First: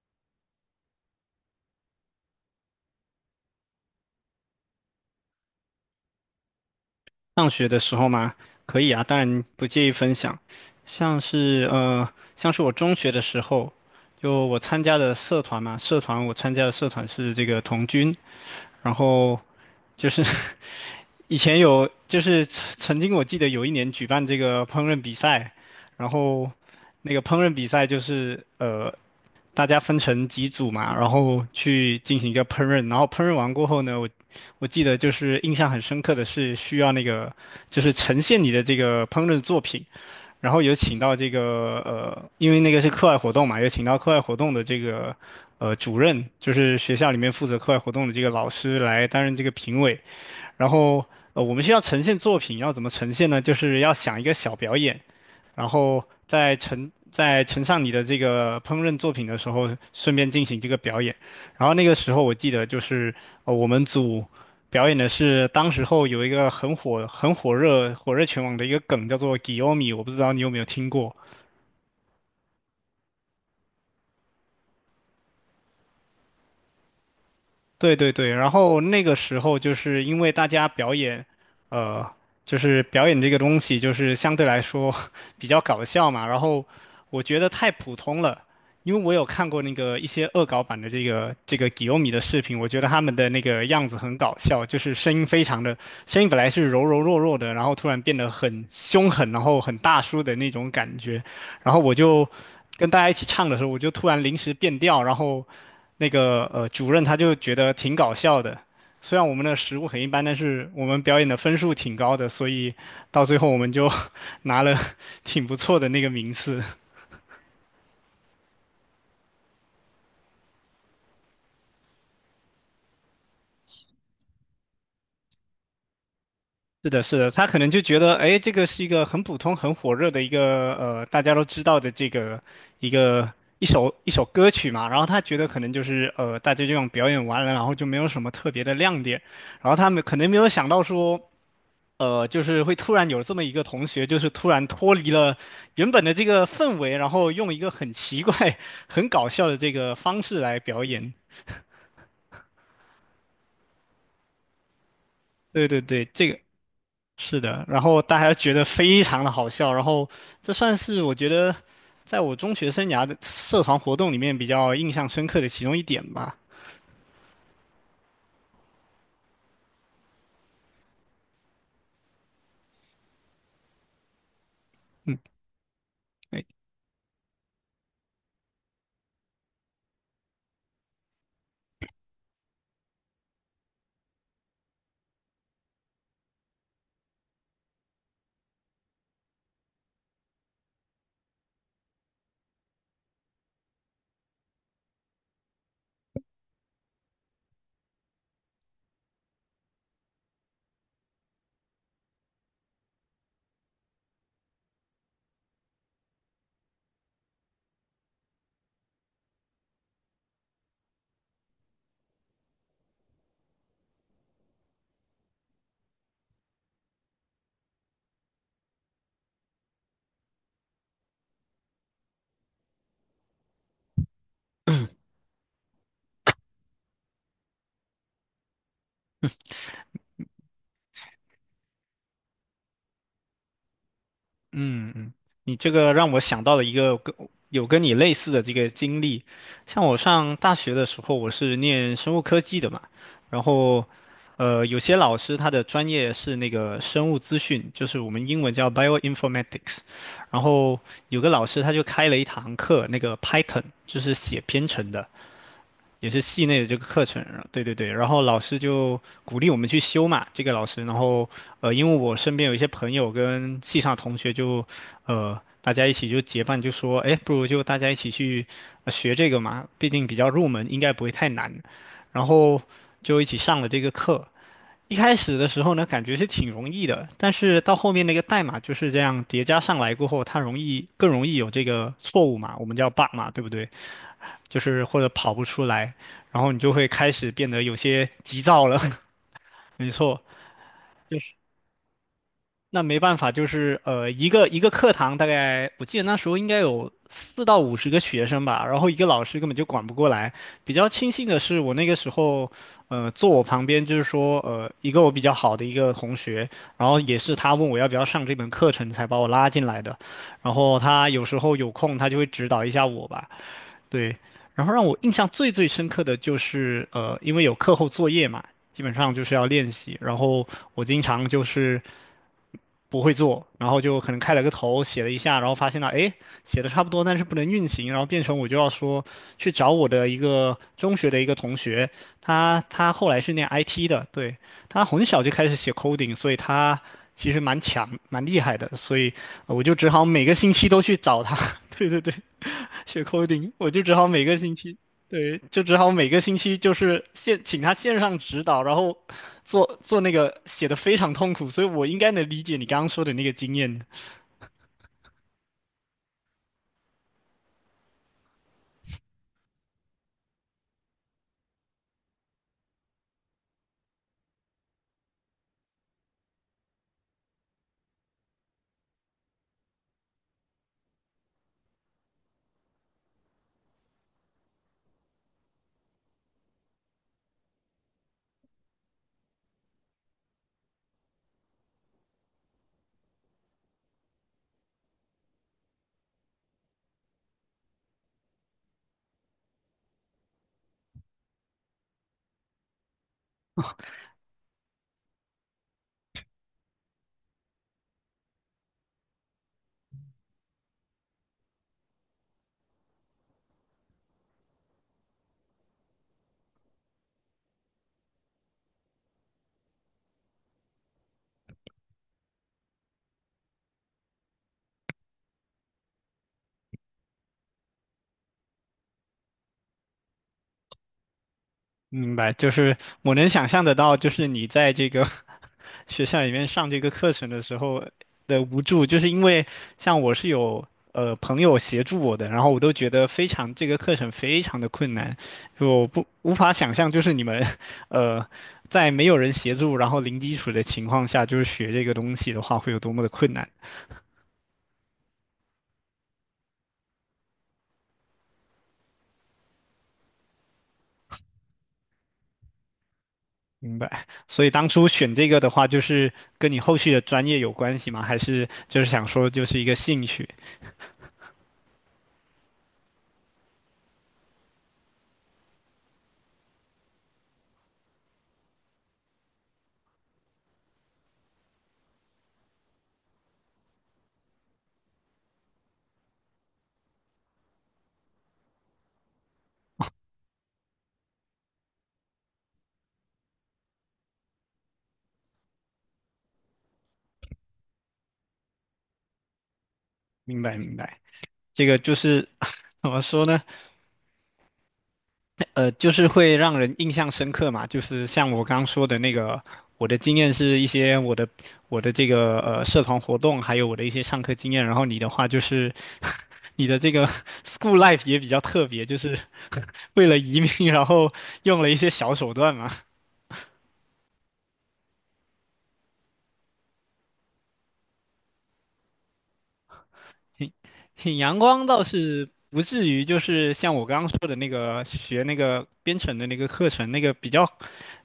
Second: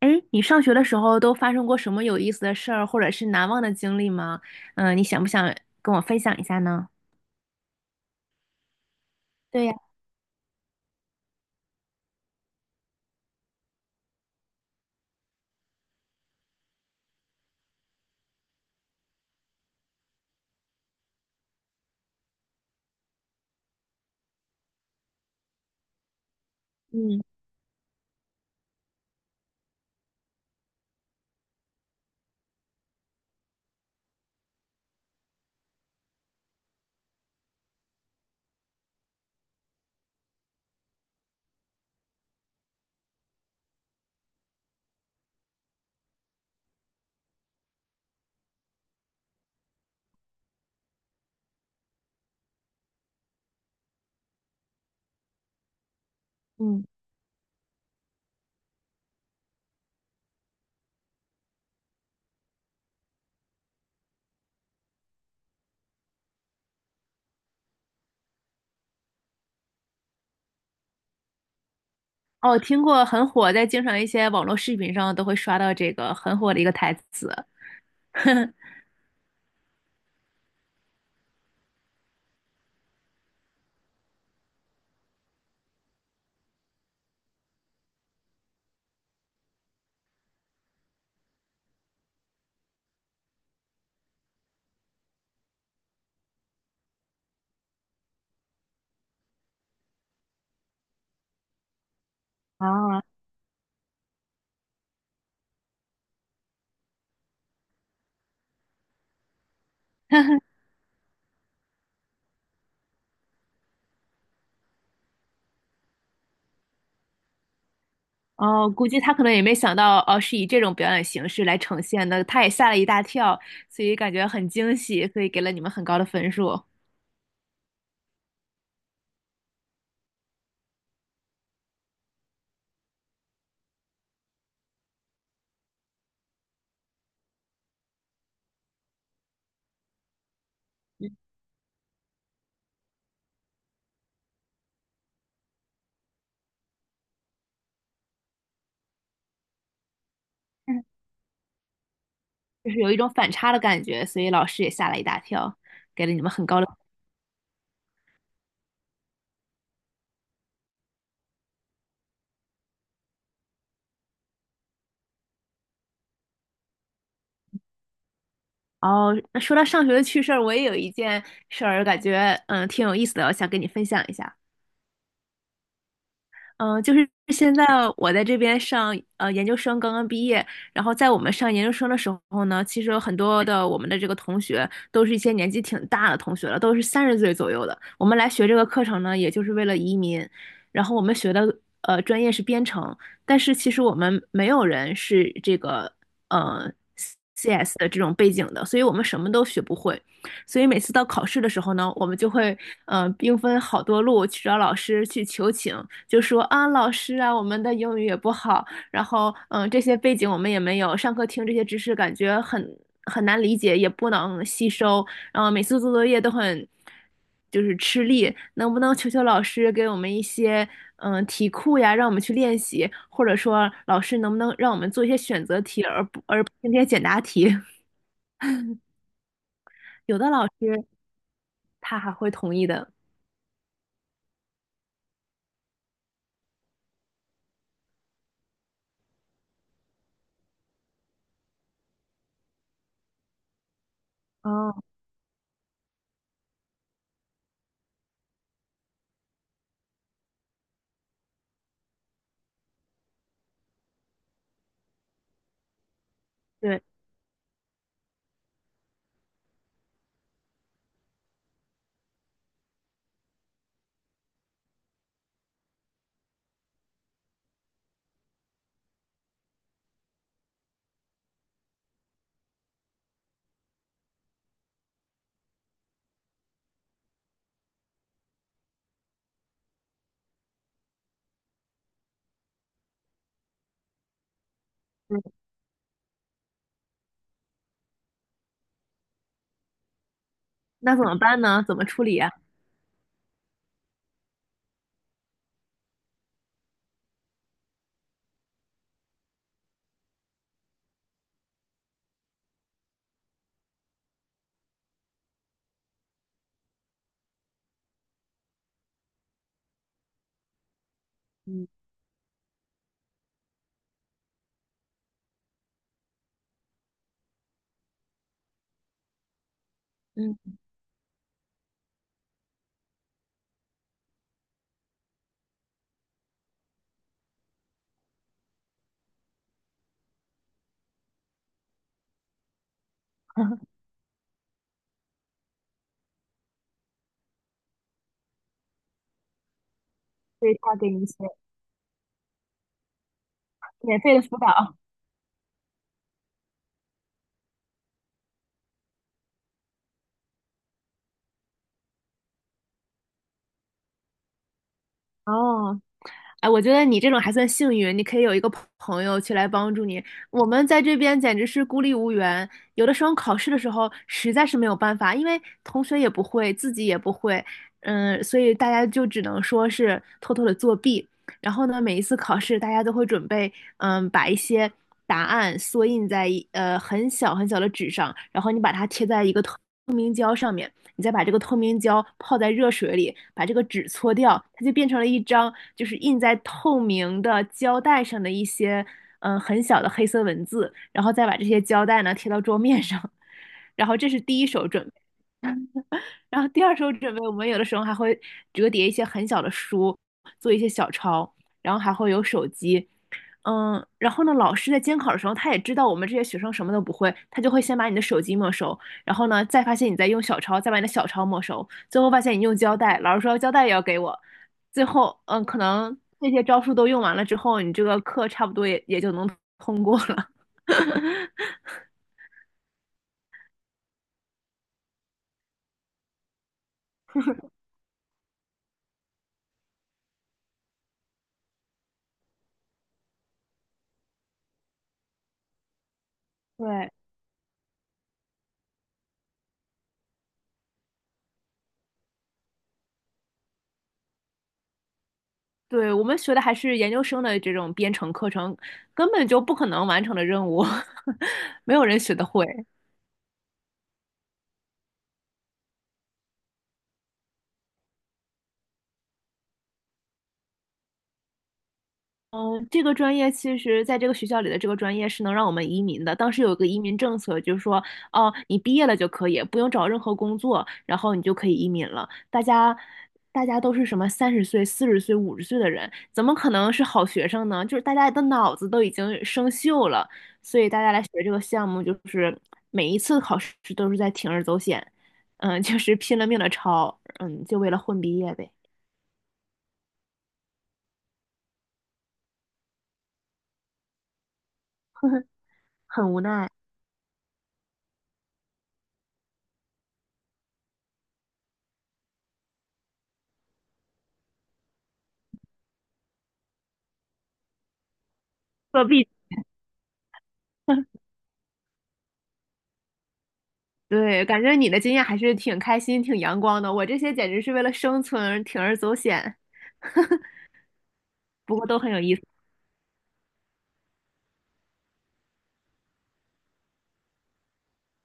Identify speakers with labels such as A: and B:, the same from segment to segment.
A: 哎，你上学的时候都发生过什么有意思的事儿，或者是难忘的经历吗？你想不想跟我分享一下呢？
B: 上学的时候嘛，可以啊，当然
A: 对
B: 不
A: 呀，
B: 介意分享。像是呃，像是我中学的时候，就我参加的社团嘛，我参加的社团是这个童军，然后就是 以前有，就是曾经我记得有一年举办这个烹饪比赛，然后那
A: 嗯
B: 个烹饪比赛就是大家分成几组嘛，然后去进行一个烹饪，然后烹饪完过后呢，我记得就是印象很深刻的是需要那个就是呈现你的这个烹饪作品，然后有请到这个因为那个是课外活动嘛，有请到课外活动的这个主任，就是学校里面负责课外活动的这个老师来担任这个评委，然后。我们需要呈现作品，要怎么呈现呢？就是要想一个小表演，然后在
A: 嗯，
B: 呈在呈上你的这个烹饪作品的时候，顺便进行这个表演。然后那个时候我记得就是我们组表演的是当时候有一个很火热全网的一个梗叫做 Giomi 我不知道你有没有听过。
A: 哦，听过很火，在经常一些网络视频上都会刷到这个很火的一个台词。
B: 对对对，然 后那个时候就是因为大家表演，呃，就是表演这个东西就是相对来说 比较搞笑嘛，然后我觉得太普通了，因为我有看过那个一些恶搞版的这个吉欧米的视频，我觉得他们的那个样子很搞笑，就是声音非常的，声音本来是柔柔弱弱的，然后突然变得很凶狠，然后很大叔的那种感觉，然后我就跟大
A: 啊，
B: 家一起唱的时候，我就突然临时变调，然后。那个主任他就觉得挺搞笑的。虽然我们的食物很一般，但是我们表演的分数挺高的，所以到最后我们就 拿了挺不错的那个名次。
A: 哦，估计他可能也没想到，哦，是以这种表演形式来呈现的，他也吓了一大跳，所以感觉很惊喜，所以给了你们很高的分数。
B: 是的，是的，他可能就觉得，哎，这个是一个很普通、很火热的一个大家都知道的这个一个一首歌曲嘛，然后他觉得可能就是大家就这样表演完了，然后就没有什么特别的亮点，然后他们可能没有想到
A: 嗯，
B: 说就是会突然有这么一个同学，就是突然脱离了原本的这个氛围，然后用一个很奇怪、很搞笑的这个方式来表 演。
A: 就是有一种反差的感觉，所以老师也吓了一大跳，
B: 对对对，
A: 给了你
B: 这
A: 们
B: 个
A: 很高的。
B: 是的。然后大家觉得非常的好笑，然后这算是我觉得在我中学生涯的社团活动里面比较印象深刻的其中一点吧。
A: 哦，那说到上学的趣事儿，我也有一件事儿，感觉挺有意思的，我想跟你分享一下。
B: 嗯，
A: 嗯，就是现在我在这边上研究生，刚刚毕业。然后在我们上研究生的时候呢，其实有很多的我们的这个同学都是一些年纪挺大的同学了，都是三十岁左右的。我们来学这个课程呢，也就是为了移民。然后我们学的专业是编程，但是其实我们没有人是这个呃 CS 的这种背景的，所以我们什么都学不会。所以每次到考试的时候呢，我们就会兵分好多路去找老师去求情，就说啊老师啊，我们的英语也不好，然后这些背景我们也没有，上课听这些知识感觉很难理解，也不能吸收，然后每次做作业都很就是吃力，能不能求求老师给我们一些题库呀，让我们去练习，或者说老师能不能让我们做一些选择题，而不是那些简答题？有的老师他还会同意的。
B: 嗯嗯，你这个让我想到了一个跟你类似的这个经历，像我上大学的时候，我是念生物科技的嘛，然后，有
A: 哦，
B: 些老师他的专业是那个生物资讯，就是我们英文叫 bioinformatics，然后有个老师他就开了一堂课，那个 Python 就是写编程的，也是系内的这
A: 对，
B: 个课程，对对对，然后老师就鼓励我们去修嘛，这个老师，然后因为我身边有一些朋友跟系上同学就，大家一起就结伴就说，哎，不如就大家一起去学这个嘛，毕竟比较入门，应该不会太难，然后就一起上了这个课。一开始的时候呢，感觉是挺容易的，但是到后面那个代码就是这样叠加上来过后，它更容易有这个错误嘛，我们叫 bug 嘛，对不对？就是或者跑不出来，然后你就会开始变得有些急躁了。没错，
A: 那怎么
B: 就是
A: 办呢？怎么处理呀？
B: 那没办法，就是一个课堂大概我记得那时候应该有4到50个学生吧，然后一个老师根本就管不过来。比较庆幸的是，我那个时候坐我旁边就是说一个我比较好的同学，然后也是他问我要不要上这门课程才把我拉进来的，然后他有时候
A: 嗯
B: 有空他就会指导一下我吧。对，然后让我印象最最深刻的就是，因为有课后作业嘛，基本上就是要练习。然后
A: 嗯，
B: 我经常就是不会做，然后就可能开了个头，写了一下，然后发现了，哎，写的差不多，但是不能运行，然后变成我就要说去找我的一个中学的一个同学，他后来是念 IT 的，对，他很小就开始写 coding，所以他其实蛮强蛮厉害的，所以我就只好每个
A: 所
B: 星
A: 以
B: 期
A: 他
B: 都
A: 给
B: 去
A: 你一些
B: 找他。对对对。学 coding，我就只
A: 免
B: 好
A: 费的
B: 每个
A: 辅
B: 星
A: 导。
B: 期，对，就只好每个星期就是请他线上指导，然后做做那个写的非常痛苦，所以我应该能理解你刚刚说的那个经验。
A: 哦，哎，我觉得你这种还算幸运，你可以有一个朋友去来帮助你。我们在这边简直是孤立无援，有的时候考试的时候实在是没有办法，因为同学也不会，自己也不会，所以大家就只能说是偷偷的作弊。然后呢，每一次考试，大家都会准备，把一些答案缩印在很小很小的纸上，然后你把它贴在一个透明胶上面。你再把这个透明胶泡在热水里，把这个纸搓掉，它就变成了一张就是印在透明的胶带上的一些很小的黑色文字，然后再把这些胶带呢贴到桌面上，然后这是第一手准，然后第二手准备，我们有的时候还会折叠一些很小的书，做一些小抄，然后还会有手机，然后呢，老师在监考的时候，他也知道我们这些学生什么都不会，他就会先把你的手机没收，然后呢，再发现你在用小抄，再把你的小抄没收，最后发现你用胶带，老师说胶带也要给我，最后，可能这些招数都用完了之后，你这个课差不多也就能通过了。
B: 明白，就是我能想象得到，就是你在这个 学校里面上这个课程的时候的无助，就是因为像我是有朋友协助我的，然后我都觉得非常这个课程非常的困难，就我不无法 想象，
A: 对，
B: 就是你们 呃在没有人协助，然后零基础的情况下，就是学这个东西的话会有多么的困难。
A: 对，我们学的还是研究生的这种编程课程，根本就不可能完成的任务，没有人学得会。
B: 明白，所以当初选这个的话，就是跟你后续的专业有关系吗？还是就是想说就是一个兴趣？
A: 嗯，这个专业其实在这个学校里的这个专业是能让我们移民的。当时有一个移民政策，就是说，哦，你毕业了就可以，不用找任何工作，然后你就可以移民了。大家，大家都是什么三十岁、40岁、50岁的人，怎么可能是好学生呢？就是大家的脑子都已经生锈了，所以大家来学这个项目，就是每一次考试都是在铤而走险，就是拼了命的抄，就为了混毕业呗，
B: 明白，明白。这个就是 怎么说呢？就是
A: 很无
B: 会
A: 奈。
B: 让人印象深刻嘛。就是像我刚刚说的那个，我的经验是一些我的这个社团活动，还有我的一些上课经验。然后你的话就是 你的这个 school life 也比较特
A: 作
B: 别，就
A: 弊。
B: 是 为了移民，然后用了一些小手段嘛。
A: 对，感觉你的经验还是挺开心、挺阳光的。我这些简直是为了生存，铤而走险，
B: 挺挺阳
A: 不
B: 光
A: 过都
B: 倒
A: 很有意思。
B: 是不至于，就是像我刚刚说的那个学那个编程的那个课程，那个比较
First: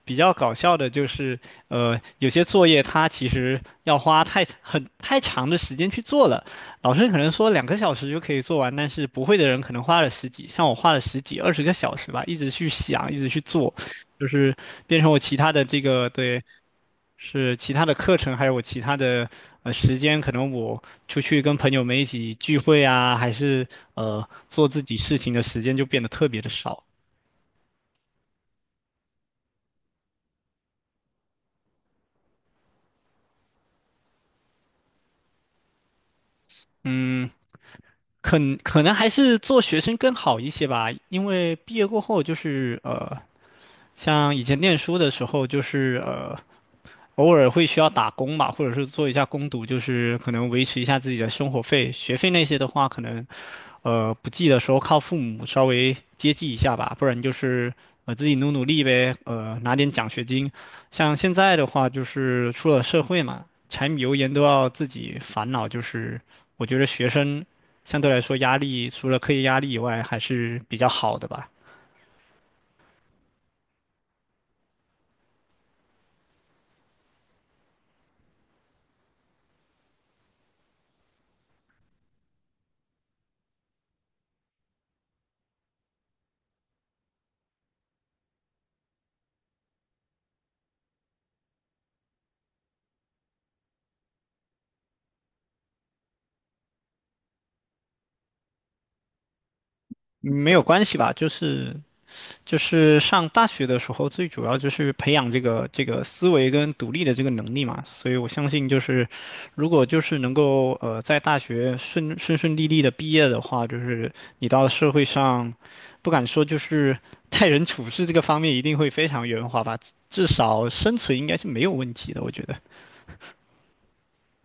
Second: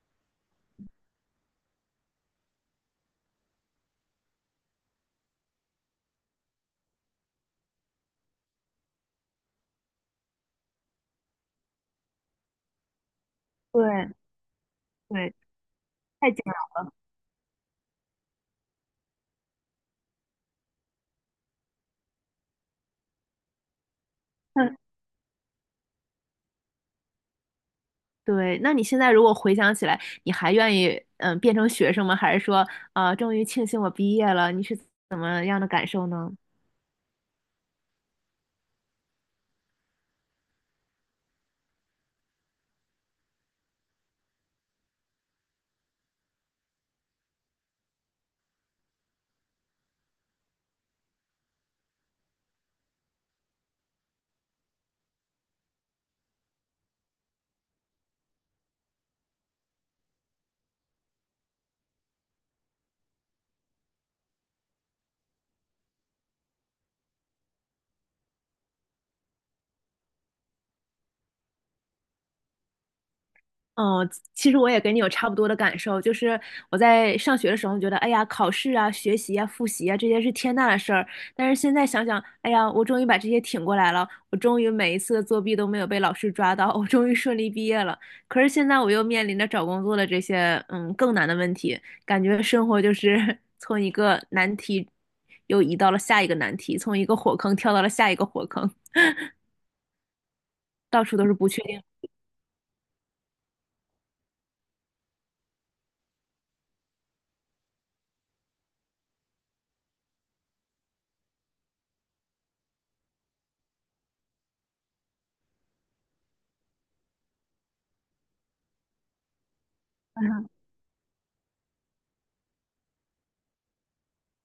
B: 比较搞笑的就是，有些作业它其实要花太长的时间去做了，老师可能说2个小时就可以做完，但是不会的人可能花了十几，像我花了十几二十个小时吧，一直去想，一直去做，
A: 对
B: 就是变成我
A: 对，
B: 其他的这个
A: 太惊
B: 对，
A: 了。
B: 是其他的课程，还有我其他的时间，可能我出去跟朋友们一起聚会啊，还是做
A: 嗯，
B: 自己事情的时间就变得特别的少，
A: 对。那你现在如果回想起来，你还愿意变成学生吗？还是说终于庆幸我毕业了？你是怎么样的感受呢？
B: 嗯。可可能还是做学生更好一些吧，因为毕业过后就是像以前念书的时候就是偶尔会需要打工嘛，或者是做一下工读，就是可能维持一下自己的生活费。学费那些的话，可能不济的时候靠父母稍微接济一下吧，不然就是自己努努力呗，拿点奖学金。像现在的话，就是出了社会嘛，柴米油盐都要自己烦恼，就是我觉得学生相对来说压力除了课业压力以外还是比较好的吧，
A: 嗯，其实我也跟你有差不多的感受，就是我在上学的时候觉得，哎呀，考试啊、学习啊、复习啊，这些是天大的事儿。但是现在想想，哎呀，我终于把这些挺过来了，我终于每一次的作弊都没有被老师抓到，我终于顺利毕业了。可是现在我又面临着找工作的这些，嗯，更难的问题，感觉生活就是 从一个难题又移到了下一个难题，从一个火坑跳到了下一个火坑，
B: 嗯没有关系
A: 到
B: 吧，
A: 处都
B: 就
A: 是不确
B: 是
A: 定。
B: 就是上大学的时候，最主要就是培养这个思维跟独立的这个能力嘛。所以我相信，就是如果就是能够在大学顺顺利利的毕业的话，就是你到社会上，不敢说就是待人处事这个方面一定会非常圆滑吧，至少生存应该是没有问题的。我觉得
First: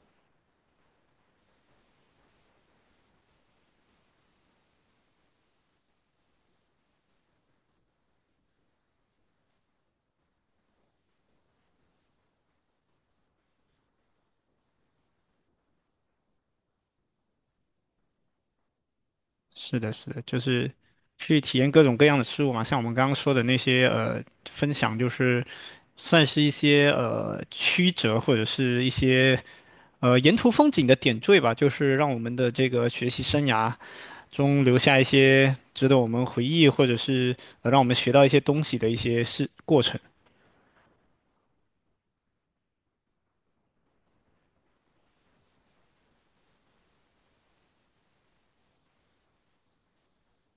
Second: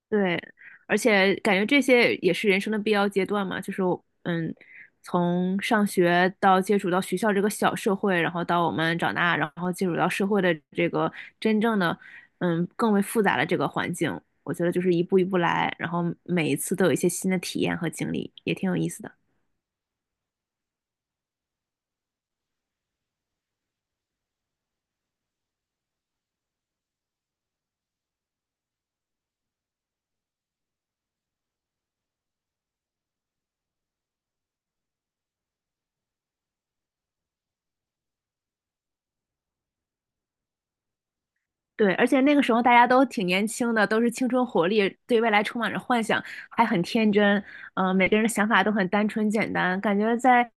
A: 对，而且感觉这些也是人生的必要阶段嘛，就是嗯，从上学到接触到学校这个小社会，然后到我们长大，然后接触到社会的这个真正的更为复杂的这个环境，我觉得就是一步一步来，然后每一次都有一些新的体验和经历，也挺有意思的。
B: 是的，是的，就是去体验各种各样的事物嘛，像我们刚刚说的那些分享，就是。算是一些曲折或者是一些沿途风景的点缀吧，就是让我们的这个学习生涯中留下一些值得我们回忆，或者是让我们学到一些东西的一些事过程。
A: 对，而且那个时候大家都挺年轻的，都是青春活力，对未来充满着幻想，还很天真。每个人的想法都很单纯简单，感觉在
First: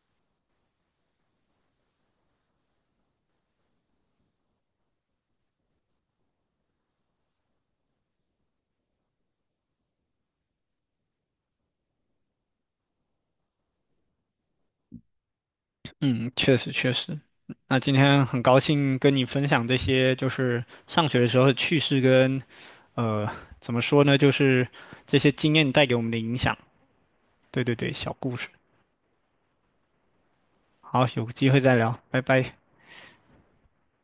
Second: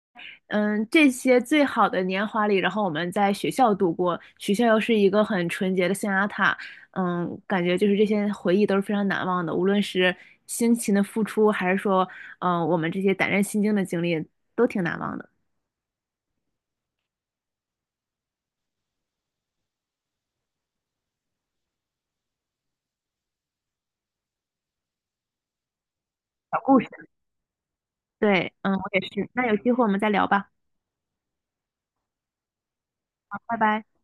A: 这些最好的年华里，然后我们在学校度过，学校又是一个很纯洁的象牙塔。感觉就是这些回忆都是非常难忘的，无论是辛勤的付出，还是说我们这些胆战心惊的经历，都挺难忘的。
B: 嗯，确实确实。那今天很高兴跟你分享这些，就是上学的时候的趣事跟呃怎么说呢，就是这些经验带给我们的影响。
A: 小故事。
B: 对对对，小故事。
A: 对，嗯，我也是。那有机会我们再聊吧。
B: 好，有机会再聊，拜拜。
A: 好，拜拜。